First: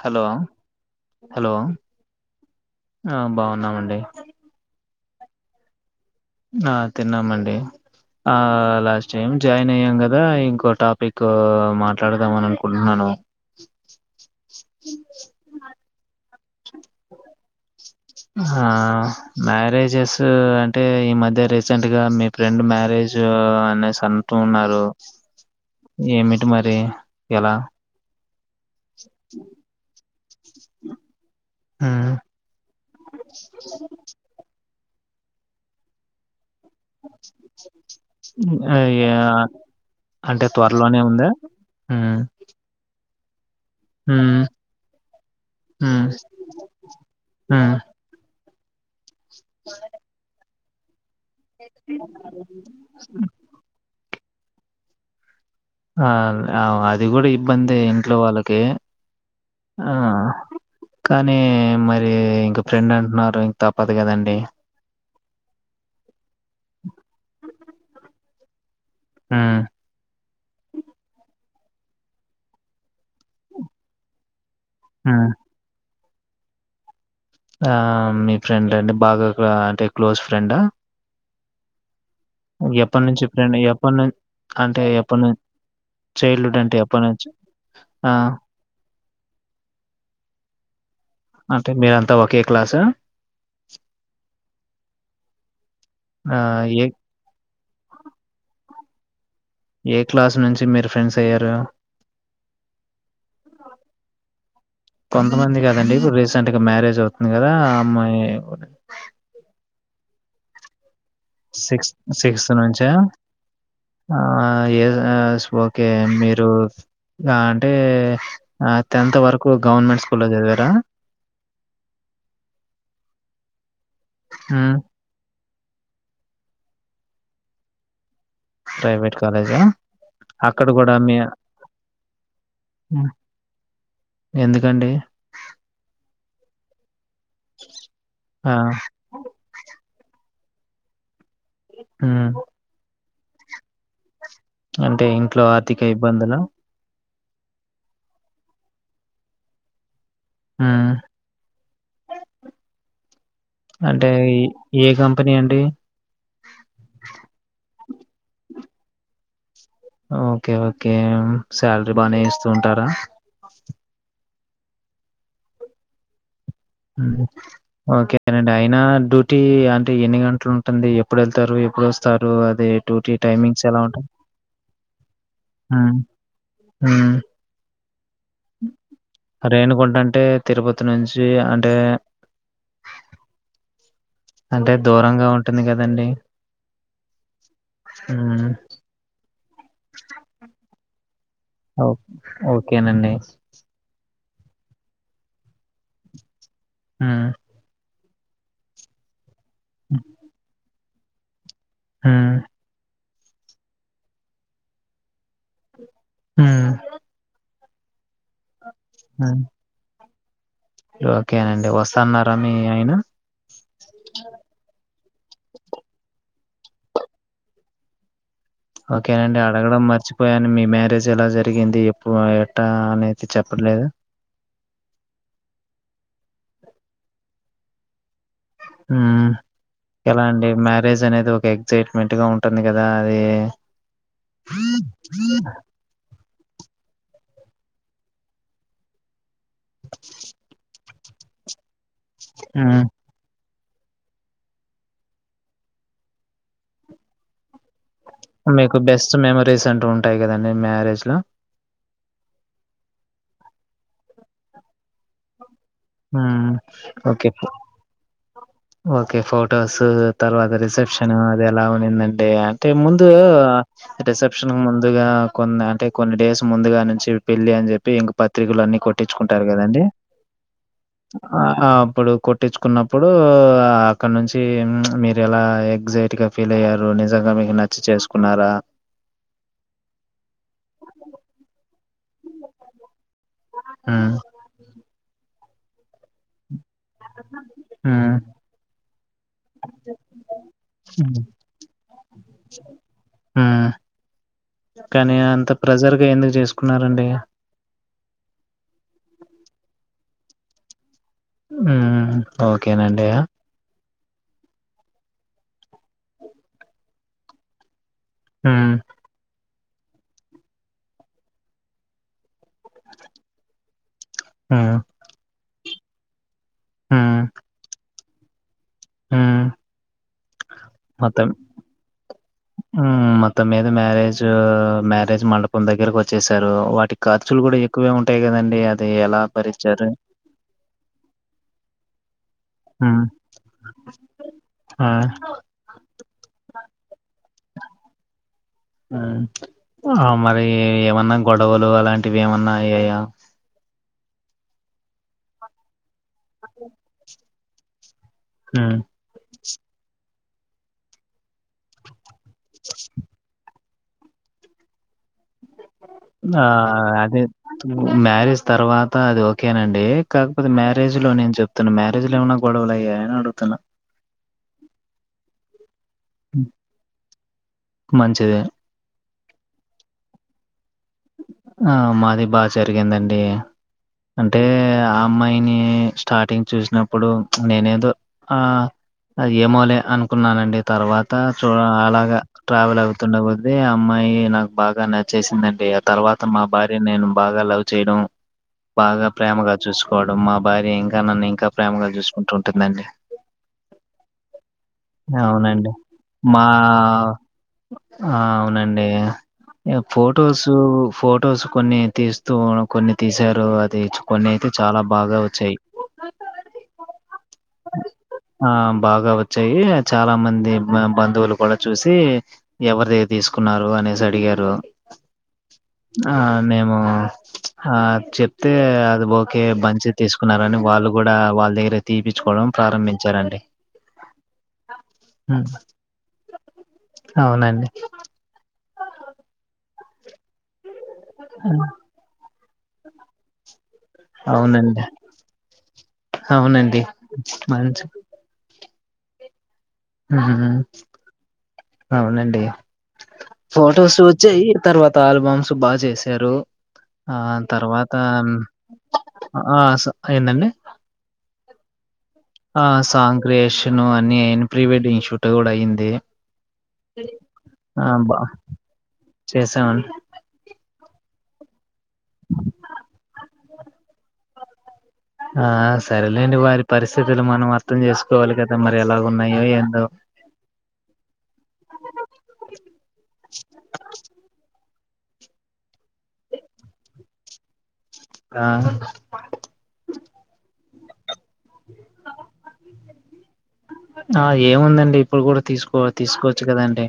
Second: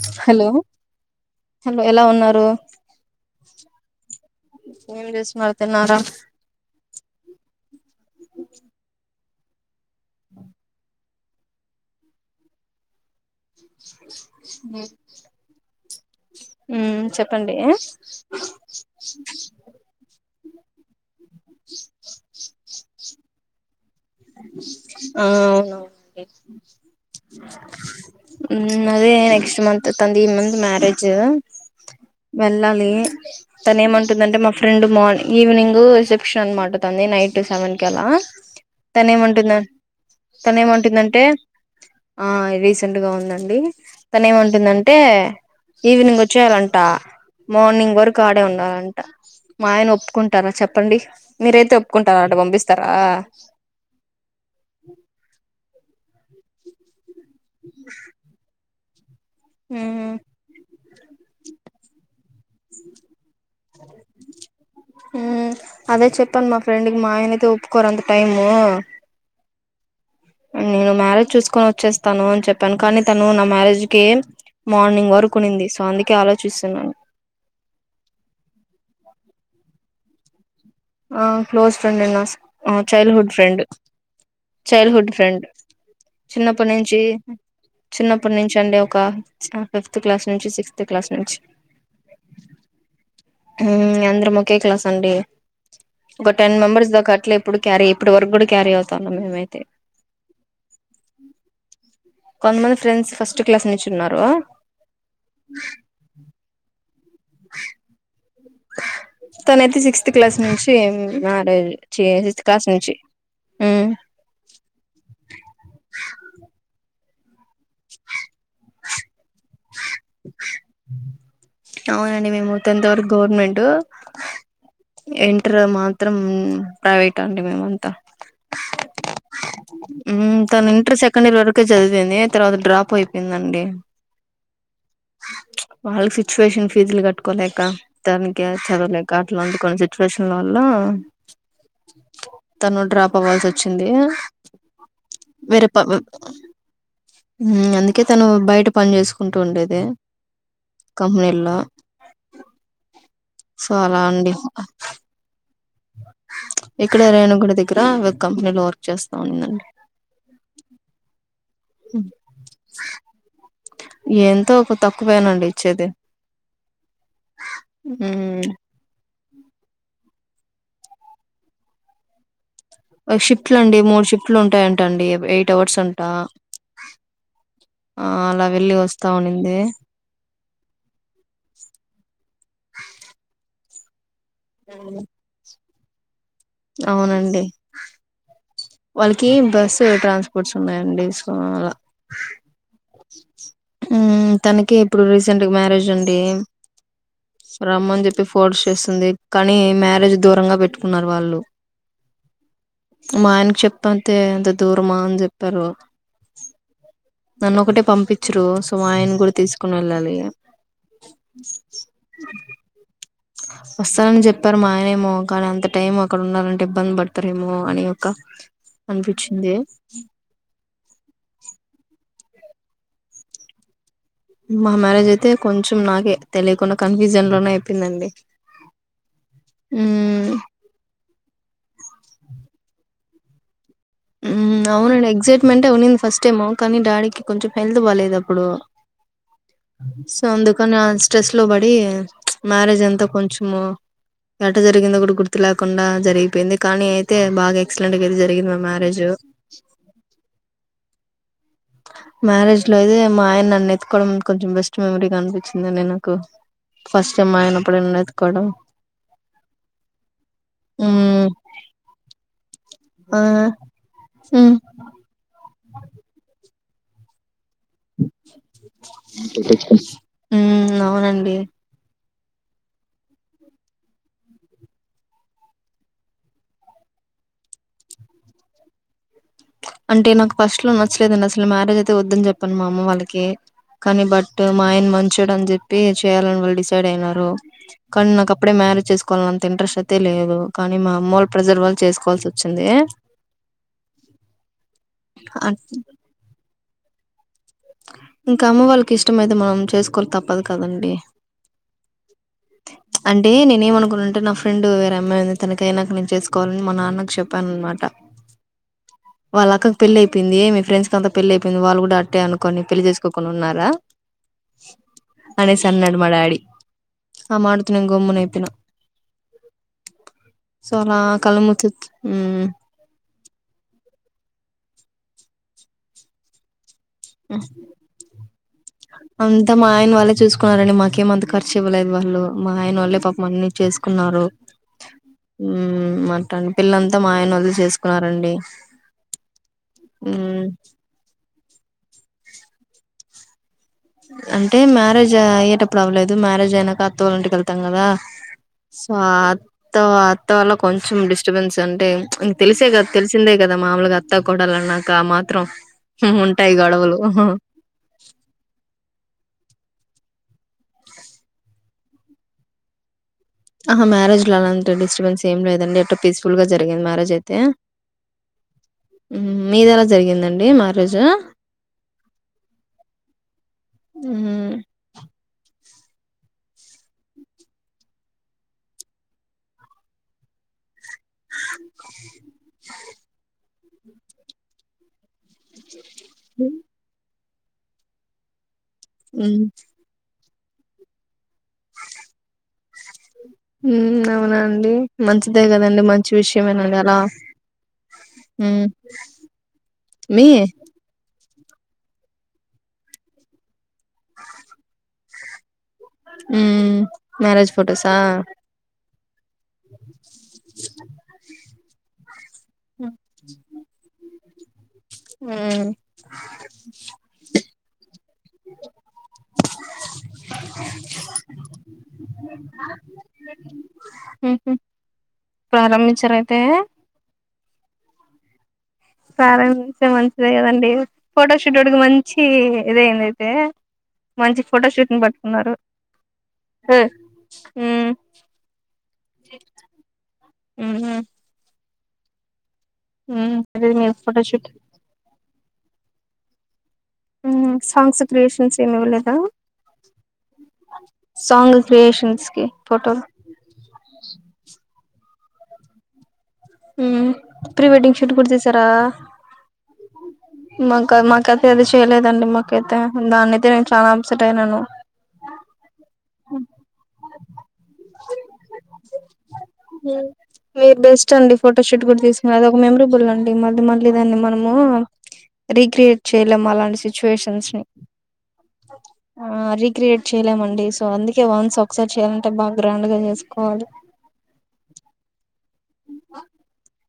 Hello hello ఎలా ఉన్నారు బాగున్నామండి ఏం చేస్తున్నారు తిన్నారా ఆ చైన్ జాయ్ నేను కదా ఇంకో టాపిక్ తో మాట్లాడదాం అని అనుకుంటున్నాను మ్ ఉ చెప్పండి ఆ ఆ మ్యారేజ్స్ అంటే ఈ మధ్య అద రసెంట్గా మీ ఫ్రెండ్ మ్యారేజ్ అనే స ఆ అవునవునుండి ఏమిటి మరి ఎలా అదే నెక్స్ట్ మంత్ తనది ఈ మంత్ మ్యారేజ్ ఉమ్ వెళ్ళాలి తన ఏమంటుందంటే మా ఫ రెండు మార్నింగ్ ఈవినింగ్ రిసెప్షన్ అనమాట తంది నైట్ టు సెవెన్ కి అలా ఆ యా అంటే తానేమంటుందితనే త్వరలోనే ఏమంటుందంటే ఉందా ఉమ్ రీసం డుగా ఉందండి తను ఉమ్ ఏముంటుందంటే ఉమ్ ఈవినింగ్ వచ్చేయాలంట ఉమ్ మార్నింగ్ వరకు ఆడే ఉండ అ మా ఆయన ఒప్పుకుంటారా చెప్ప చెప్పండీ మీరైతే ఒప్పుకుంటార అట పంపిస్తారా ఆ అది కూడా ఇబ్బంది ఇంట్లో వాళ్ళకి ఆ ఉమ్ కానీ మరి ఇంక ఫ్రెండ్ అంటున్నారు ఇంకా తప్పదు కదండి మ్ అదే చెప్ ప్ప మా ఫెండ్కి మా ఆయనయితే ఒప్పుకోరు అంత టైమ్ ఆ హ్మ్. నేను మారజ చూసుకో ని వచ్చేస్తాను అని చెప్పాను కానీ తను నా మ్యారేజ్ కి మార్నింగ్ హ్మ్. వరకు ఉనింది స్వామి అందుక ఆలోచిస్తున్నాను ఆ మీ ఫ్రెండ్ అండి బాగా అంటే ఆ క్లోజ్ ఫ్రెండా క్లోస్ ఫ్రెండ్ అండి [unintelligible] ఆ చైల్డ్ ఎప్పటినుంచి హుడ్ ఫ్రెండ్ ఎప్పటినుం అంటే చైల్డ్ హుడ్ ఎప్పటినుం ఫ్రెండ్ చైల్డ్‌హుడ్ చిన్నప్పటి అంటే నుంచి ఎప్పటినుంచి? ఆ! చిన్నప్పటి నుంచి అండి ఒక ఫిఫ్త్ క్లాస్ నుంచి సిక్స్త్ క్లాస్ నుంచి అంటే మీరంతా ఒకే క్లాసా? ఉమ్ అందరం ఒకే క్లాస్ అండి ఒక ఆ! టెన్ ఏ మెంబర్స్ దాకా అట్లే ఇప్పుడు క్యారీ ఇప్పుడు వరకు కూడా క్యారీ అవు తమిళమే ఏ క్లాస్ నుంచి మీరు ఫ్రెండ్స్ అయ్యారు కొంతమంది ఫ్రెండ్స్ ఫస్ట్ క్లాస్ నుంచి ఉన్నారు మ్యారేజో ఉంది కదా ఆ అమ్మాయి తనైతే సిక్స్త్ క్లాస్ నుంచి మ్యారేజ్ సిక్స్ చి సిక్స్త్ క్లాస్ నుంచ నుంచి ఉమ్ ఆ ఏదో ఓకే మీరు ఆ అంటే టెన్త్ వరకు గవర్నమెంట్ స్కూల్లో చదివారా అవునండి మేము టెన్త్ వరకు గవర్నమెంట్ హ్మ్. ఇన్ టార్ మాత్రం ప్రైవేట్ అండి మేమంతా ప్రైవేట్ కాలేజా ఉమ్ అక్కడ తను కూడా ఇంటర్ మీ సెకండ్ ఇయర్ వరకే చదివింది తర్వాత డ్రాప్ అయిపోయిందండి ఎందుకండి వాళ్ళ సిట్యుయేషన్ ఫీజులు కట్టు కోలేక తనికి ఆ చదవలేక అట్లాంటి కొన్ని సిచువేషన్ వాళ్ళ ఉమ్ తను డ్రాప్ పోవాల్సి వచ్చింది అంటే ఇంట్లో ఆర్థిక ఇబ్బందుల ఉమ్ అందుకే తను బయట పని చేసుకుంటూ ఉండేది దే ఉమ్ కంపెనీల్లో సో అలా అంటే అండి ఏ ఏ కంపెనీ అండి ఇక్కడ రేణు గుడి దగ్గర వ కంపెనీలో వర్క్ చేస్తా ఉందండీ ఓకే ఓకే శాలరీ బానే ఇస్తూ ఉంటారా ఎంతో ఒక తక్కువ నండి ఇచ్చేది ఉమ్ ఓకే మ్మ్ అండి అయినా డు టి అంటే ఎన్ని గంటలు ఉంటుంది ఎప్పుడు వెళ్తారు ఎప్పుడు వస్తారు అద్ షిఫట్ లు అండి మూడు షిఫ్ట్లు ఉంటాయంట అండి ఎయిట్ అవర్స్ ఉమ్ ఉంటా అ రేణకుంటంటే తిరుపతి నుంచి అంటే అంటే దూరంగా ఉంటుంది కదా తే అవునండి హ వాళ్ళకి బస్ ట్రాన్స్పోర్ట్స్ ఉన్నాయంండి ఓ ఓకేనండి మ్మ్ తనకి ఇప్పుడు రీసెంట్ గా మ్యారేజ్ అండి ఉమ్ రమన్జ ఫోడ్ చేస్తుంది కానీ మ్యారేజ్ దూరంగా పెట్టు పున్నారుర్ వాళ్ళు హ మన్ చెప్పంతే ఎంత దూరమా అని చెప్పారు హ నన్ను ఒకటే పంపించరుు సో ఆయన కూడా తీసుకుని వెళ్ళాలి ఓకేనండి వస్తాన్నారా మీ అయిన వస్తానని చెప్పారు మాయనే ఏమో కానీ అంత టైం ఒక ఎడ ఉన్నాలంటే ఇబ్బంది పడతారేమో అనియ ఓకేనండి అడగడం మర్చిపోయాను మీ మ్యారేజ్ ఎలా జరిగింది ఇప్పుడు ఎట అనేతే చెప్పట్లేదు మా మ్యారేజ్ అయితే కొంచెం నాకే తెలియకుండా కన్ఫ్యూజన్ లోనే అయిపోయిందండి ఎలా ఉమ్ అండి మ్యారేజ్ అనేది ఒక ఎగ్సైట్మెంట్ అట్టుగా ఉంటుంది కదా అది ఉ అవునుండి ఎక్సైట్మెంట్ అవునుంద ఫస్ట్ ఇష్టేమో కానీ డాడీకి కొంచెం హెల్త్ పాలేదు అప్పుడు సందుకానే అ స్ట్రెస్ లో పడి మారేజ్ మ్మ్. ఎంత కొంచెం మో ఎట జరిగిందో కూడా గుర్తు లేకుండా జరిగిపోయింది కానీ అయితే బాగా ఎక్ ఇట్లాంటిగరు జరిగిందిమ్మా మీకు బెస్ట్ మెమరీస్ అంటూ ఉంటాయి కదండి మ్యారేజ్ లో మ్యారేజ్ లో అయితే మా ఆయన నన్ను ఎత్తుకోవడం కొంచెం బెస్ట్ మెమరీగా అనిపించింది ఉమ్ ఓకే అప్పుడే నన్ను ఎత్తుకోవడం ఓకే ఫొటోస్ తర్వాత రిసెప్షన్ ఉమ్ అది ఎలా ఉనిందంటే అంటే ముందు ఆ రిసెప్షన్ ఉమ్ ముందుగా కొ అంటే కొన్ని డేస్ ముందుగా నుంచి పెళ్ళి అని చెప్పి ఇంక పత్రికలు అన్ని కొట్టించుకుంటారు కదండి ఉమ్ అవునండి ఆ అప్పుడు కొట్టించుకున్నప్పుడు అక్కడ నుంచి ప్చ్ మీరు ఎలా ఎగ్జైటీగా ఫీల్ అయ్యారు నిజంగా మీకు నచ్చి చేసుకున్నారా అంటే నాకు ఫస్ట్ లో నచ్చలేదండి అసలు మ్యారేజ్ అయితే వద్దని చెప్పాను మా అమ్మ వాళ్ళ కి కాని హ్మ్. బట్ మా ఆయన మంచోడు అని చెప్పి పే చెయ్యాలని వాళ్ళ డిస్ సైడ్ అయినారు కానీ హ్మ్. నాక అప్పుడే మ్యారేజ్ చేసుకోవాలని అంత ఇంట్రెస్ట్ అయితే లేదు కానీ మా హ్మ్. అమ్మలు ప్రెషర్ వాళ్ళ చేసుకోవాల్సి వచ్చింది హ్మ్. కానీ అంత అట్ ప్రెషర్ గా ఎందుకు చేసుకున్నారండి ఇంకా అమ్మ వాళ్ళకి ఇష్టమయితే మనం చేసుకోక తప్పదు కదండి ఉమ్ అంటే నేనే ఏమనుకుంటా అంటే నా ఫ్రెండ్ వేరే అమ్మాయి ఉంది తనకై నాక నేను చేసుకోవాలని మా నాన్నకు చెప్పాను అనమాట హ్మ్. వాళ్ళ అక్కకి పెళ్లి అయిపోయింది మీ ఫ్రెండ్స్కి అంత పెళ్లి అయిపోయింది వాళ్ళు కూడా అట్టే అను కొని పెళ్లి చేసుకోకుండా ఉన్నారా హ్మ్. అనేసి అన్నాడు మా డాడి హ్మ్. ఆ మాట తో నేను గమ్మునైయిపోయిన హ్మ్. సో నా మొత్తం కళ్ళముచ్చు ఉమ్ హ్మ్. మొత్తం మీద మ్యారేజ్ మ్యారేజ్ మండపం దగ్గరకి వచ్చేసారు వాటికి ఖర్చులు కూడా ఎక్కువే ఉంటాయికదండి ఏ అంత మా ఆయన వాళ్ళే చూసుకున్నారండి మాకేమంత ఖర్చు ఇవ్వలేదు వాళ్ళు మా ఆయన వాళ్ళే హ్మ్. పాపం అన్ని చేసుకున్నారు ఆ! ఉమ్ అట్ అడి పిల్లంతా మా ఆయన వాళ్ళ చేసుకున్నారండి ఉమ్ ఆ మ్మ్ మరి ఏమన్నా గొడవలు అలాంటివి ఏమన్నా అయ్యాయా అంటే మ్యారేజ్ అయ్యేటప్పు డు అవ్వలేదు మారేజ్ అయినాక అత్తోల్ల ఇంటికి వెళ్ళి తంగాద హ్మ్ స త అత్త వల్ల కొంచెం డిస్టర్బెన్స్ అంటే తెసేగదది తెలిసిందేగది ద మామలు అత్తా కొడాలన్నాక మా ఆ అది మ్యరజ తర్వాత అది ఓకేనండి కాకపోతే మ్యారేజ్ లో నేను చెప్తాను మ్యారేజ్ లో ఏమన్నా గొడవలు అయ్యాన్నాడు ఆహా మ్యారేజ్ ఇట్ అలాంటి స్టబెన్స్ ఏ లేదండి ఎ పీస్ఫుల్ గా హ్మ్. జరిగింది మ్యారేజ్ అయితే మంచిదే మీద ఎలా జరిగిందండి మా రోజు ఆ మాది బాగా జరిగిందండి అంటే మ్మ్ ఆ అమ్మాయిని స్టార్టింగ్ చూసినప్పుడు నేనేదో ఆ ఏమోలే అనుకున్నానండి తర్వాత చ అలగా ట్రావెల్ ఆ ండపోద్ది ఆ అమ్మాయి నాకు బాగా నచ్చేసిందిందండి ఆ తర్వాత తమ్మ భార్య నేను బాగా లవ్ చేయడం బాగా మ్మ్ ప్రేమగా చూసుకోవాలి ఇప్పు మా భార్య ఇంకా నన్ను ఇంకా ప్రేమగా చూసుకుంటూ ఉంటుందండి అవునా అండి మంచిదే అవునండి కదండి మంచి మా విషయేనండి అలా ఆ అవునండి మీ ఫొటోస్ ఫొటోస్ కొన్ని తీస్తూ కొన్ని తీసారు అది కొన్ని అయితే చాలా బాగా వచ్చాయి మ్మ్ మ్యారేజ్ ఫొటోసా ఆ బాగా వచ్చాయి చాలా మంది బంధువులు కూడా చూసి ఎవరి ద తీసుకున్నారు అనేసి అడిగారు అ మ్మ్ ఆ మేము ఆ చెప్తే అది ఓకే బంచి తీసుకున్నారని వాళ్ళు కూడా వాళ్ళ దగ్గర తీపిచ్చుకోవడం ప్రారంభించారండి మ్హు ప్రారంభించారయితే అవునండి ప్రారంభించే మంచిదే కదండి ఫోటోషూట్ అడుకి మంచి ఇదే ఏందైతే మంచి అవునండి ఫోటోషూట్ంగ్ పట్టుకున్నారు అవునండి మంచి ఉమ్ ఇ హ్మ్ హ్మ్ అవునండి మ్మ్ అదే మీ ఫొటోస్ వచ్చాయి ఫోటోషూట్ తర్వాత ఆల్బమ్స్ బాగా చేసారు ఆ మ్మ్ తర్వాత సాంగ్స్ క్రియేషన్స్ ఏమి ఇవ్వలేదా ఆ ఏందండి సాంగ్ క్రియేషన్ ఆ సాంగ్ క్రియేషను అనిన్ ప్రీ వెడ్డింగ్ షూట్ టుూడ అయింది ఉమ్ ప్రీ ఆ వెడ్డింగ్ షూట్ బా కుడా చేసారా చేసామండి మా క మాకైతే అది చేయలేదండి మాకైతే దాన్నియితే నేను చాలా అప్సెట్ అయినాను ఆ సరేలేండి వారి పరిస్థితులు మనం అర్థం చేసుకోవాలి కదా మరి ఎలాగ ఉన్నాయో ఏంటో మీరు బెస్ట్ అండి ఫోటోషూట్ కూడా తీసుకునే అది ఒక మెమరబుల్ అండి మళ్ళీ మళ్ళీ దాని మనము ఆ రీక్రియేట్ చేయలేము అలాంటి సిచ్యువేషన్స్ ని ఆ ఆ రీక్రియేట్ చేయలేమండి బావుంది కే వన్స్ ఒకసారి చేయాలంటే బాగా గ్రాండ్ గా చేసుకోవాలి కో తీసుకోవచ్చు కదండీ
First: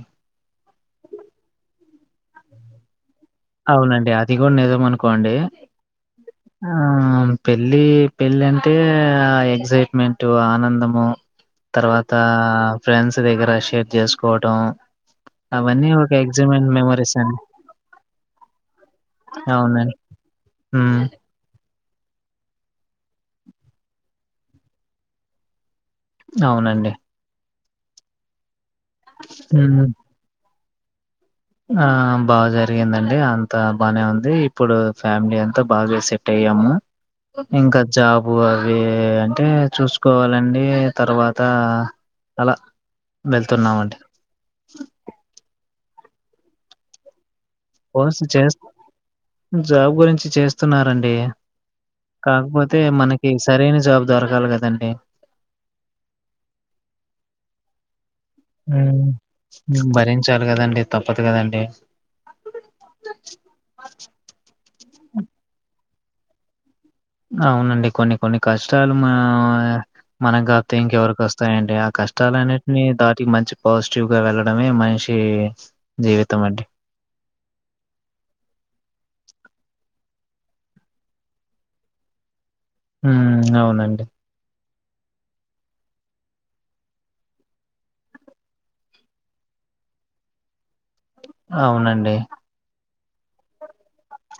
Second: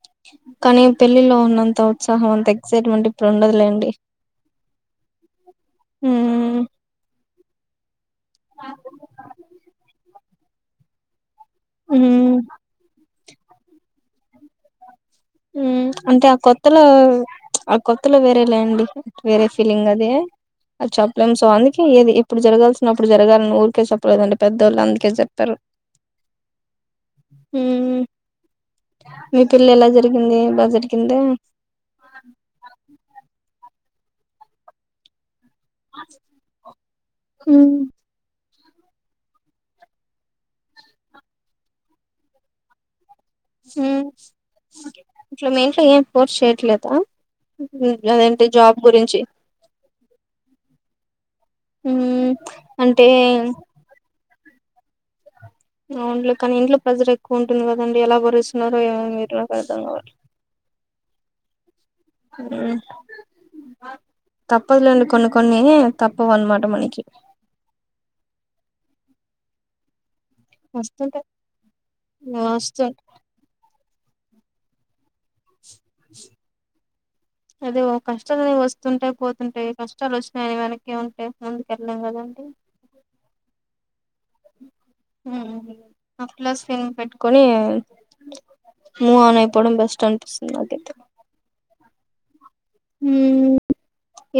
కానీ పెళ్ళిలో ఉన్నం తా ఉత్సాహం అంత ఎక్సైట్మెంట్ ఇప్పుడు ఉండదులేండి అవునండి అది కూడా నిజం అనుకోండి మ్మ్ ఆ పెళ్ళి పెళ్ళి అన టే ఆ ఎక్సైట్మేంటు ఆనందము తర్వాత మ్మ్ ఫ్రెండ్స్ దగ్గర షేర్ చేసుకోవటం ఉమ్ అవన్నీ ఒక అంటే ఆ ఎగ్జిమెంట్ కొత్తలో మెమరీస్ అండి ఆ కొత్త లో వేరేలే అండి వేరే ఫీలింగ్ అవునండి అదే అది ఉమ్ చెప్పలేం సో అండి ఏది ఇప్పుడు జరగాల్సిన అప్పుడు జరగాలని ఊరికే చెప్పలేదండి పెద్దోళ్ళు అందుకే చెప్పారు అవునండి ఉమ్ మీ పిల్ల ఉమ్ ఎలా జర ఎలా జరిగిందో ఆ బాగా జరిగిందండి అంతా బాగానే ఉంది ఇప్పుడు ఫ్యామిలీ అ తా బాగా సెట్ అయ్యాము మ్మ్ ఇంకా జాబు అవి అంటే చూసుకోవాలండి తర్వాత అలా వెళ్తున్నామండి ఉమ్ [unintelligible] ఫోర్స్ చేయట్లేదా ఫోర్స్ చే అదేంటి జాబ్ గురించి జాబ్ గురించి చేస్తున్నారండి మ్మ్ కాకపోతే అంటే మనకి సరైన జాబ్ దొరకాలి కదా అండి అవున్లే కానీ ఇంట్లో ప్రజరు ఎక్కువ ఉంటంది కదండి ఎలా భరిస్తున్నారో ఏమో మీరు నాకు అర్థం భరించాలి కదండి తప్పదు కదండి తప్ప్ తప్పదులెండి కొన్ని కొన్ని తప్ప వనమాట మనకి అవునండి కొన్ని కొన్ని కష్టాలు మా మనగాపోతే ఇంకా వస్తుంటే ఎవరికోస్తాయండి ఆ కష్టాల వస్తు అన్నింటివి దాటి మంచి పాజిటివ్ వెళ్లడమే మనిషి జీవితం అండి. అదే కష్టాలనే వస్తుంటయి పో ఉంటాయ్ కష్టాలు వచ్చినాయని వెనకే ఉంటే ముందుకెళ్ళాం కదండి మ్ అవునండి అట్లాస్ ఫెమ్ పెట్టుకొని మూ్ ఆన్ అయిపోవడం బెస్ట్ అనిపిస్తుంది నాకైతే అవునండి మ్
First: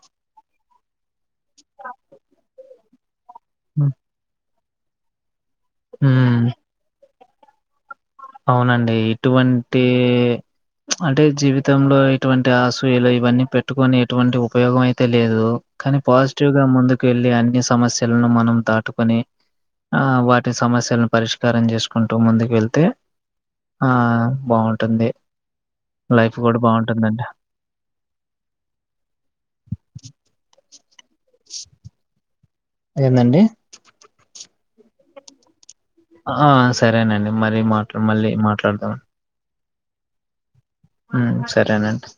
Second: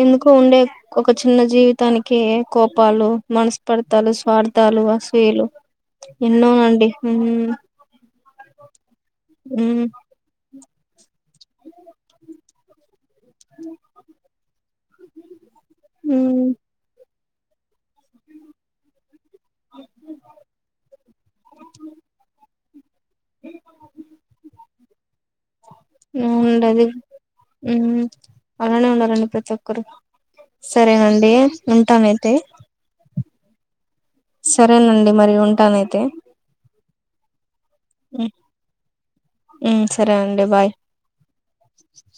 ఎందుకు ఉండే ఒక చిన్న జీవితానికి కో పాలు హ్మ్. మనస్పర్థలు స్వార్థ తలు అసుూయలు హ్మ్. ఎన్నో అండి హ్మ్ అవునండి ఎటువంటీ అంటే జీవితంలో ఎటువంటి ఆసూయులు ఇవన్నీ పెట్టుకొని ఎటువంటి ఉపయోగం అయితే లేదు కానీ పాజిటివ్ ఉమ్ గా ముందుకు వెళ్ అన్ని సమస్య లను మనం దాటుకొని ఆ వాటి సమస్యలను పరిష్కారం చేసుకుంటూ ముందుకెళ్తే ఆ బాగుంటుంది హ్మ్ ఉండది హ్మ్ అలానే ఉండాలండి ప్రతి ఒక్కరు సరే అ అంటే ఉంటామైతే ఏందండి సరేనండి మరి ఉంటానయితే ఆ సరేనండి మరిమా మళ్ళీ మాట్లాడదాం. హ్మ్ సరే అండి బాయ్. హ్మ్ సరేనండి.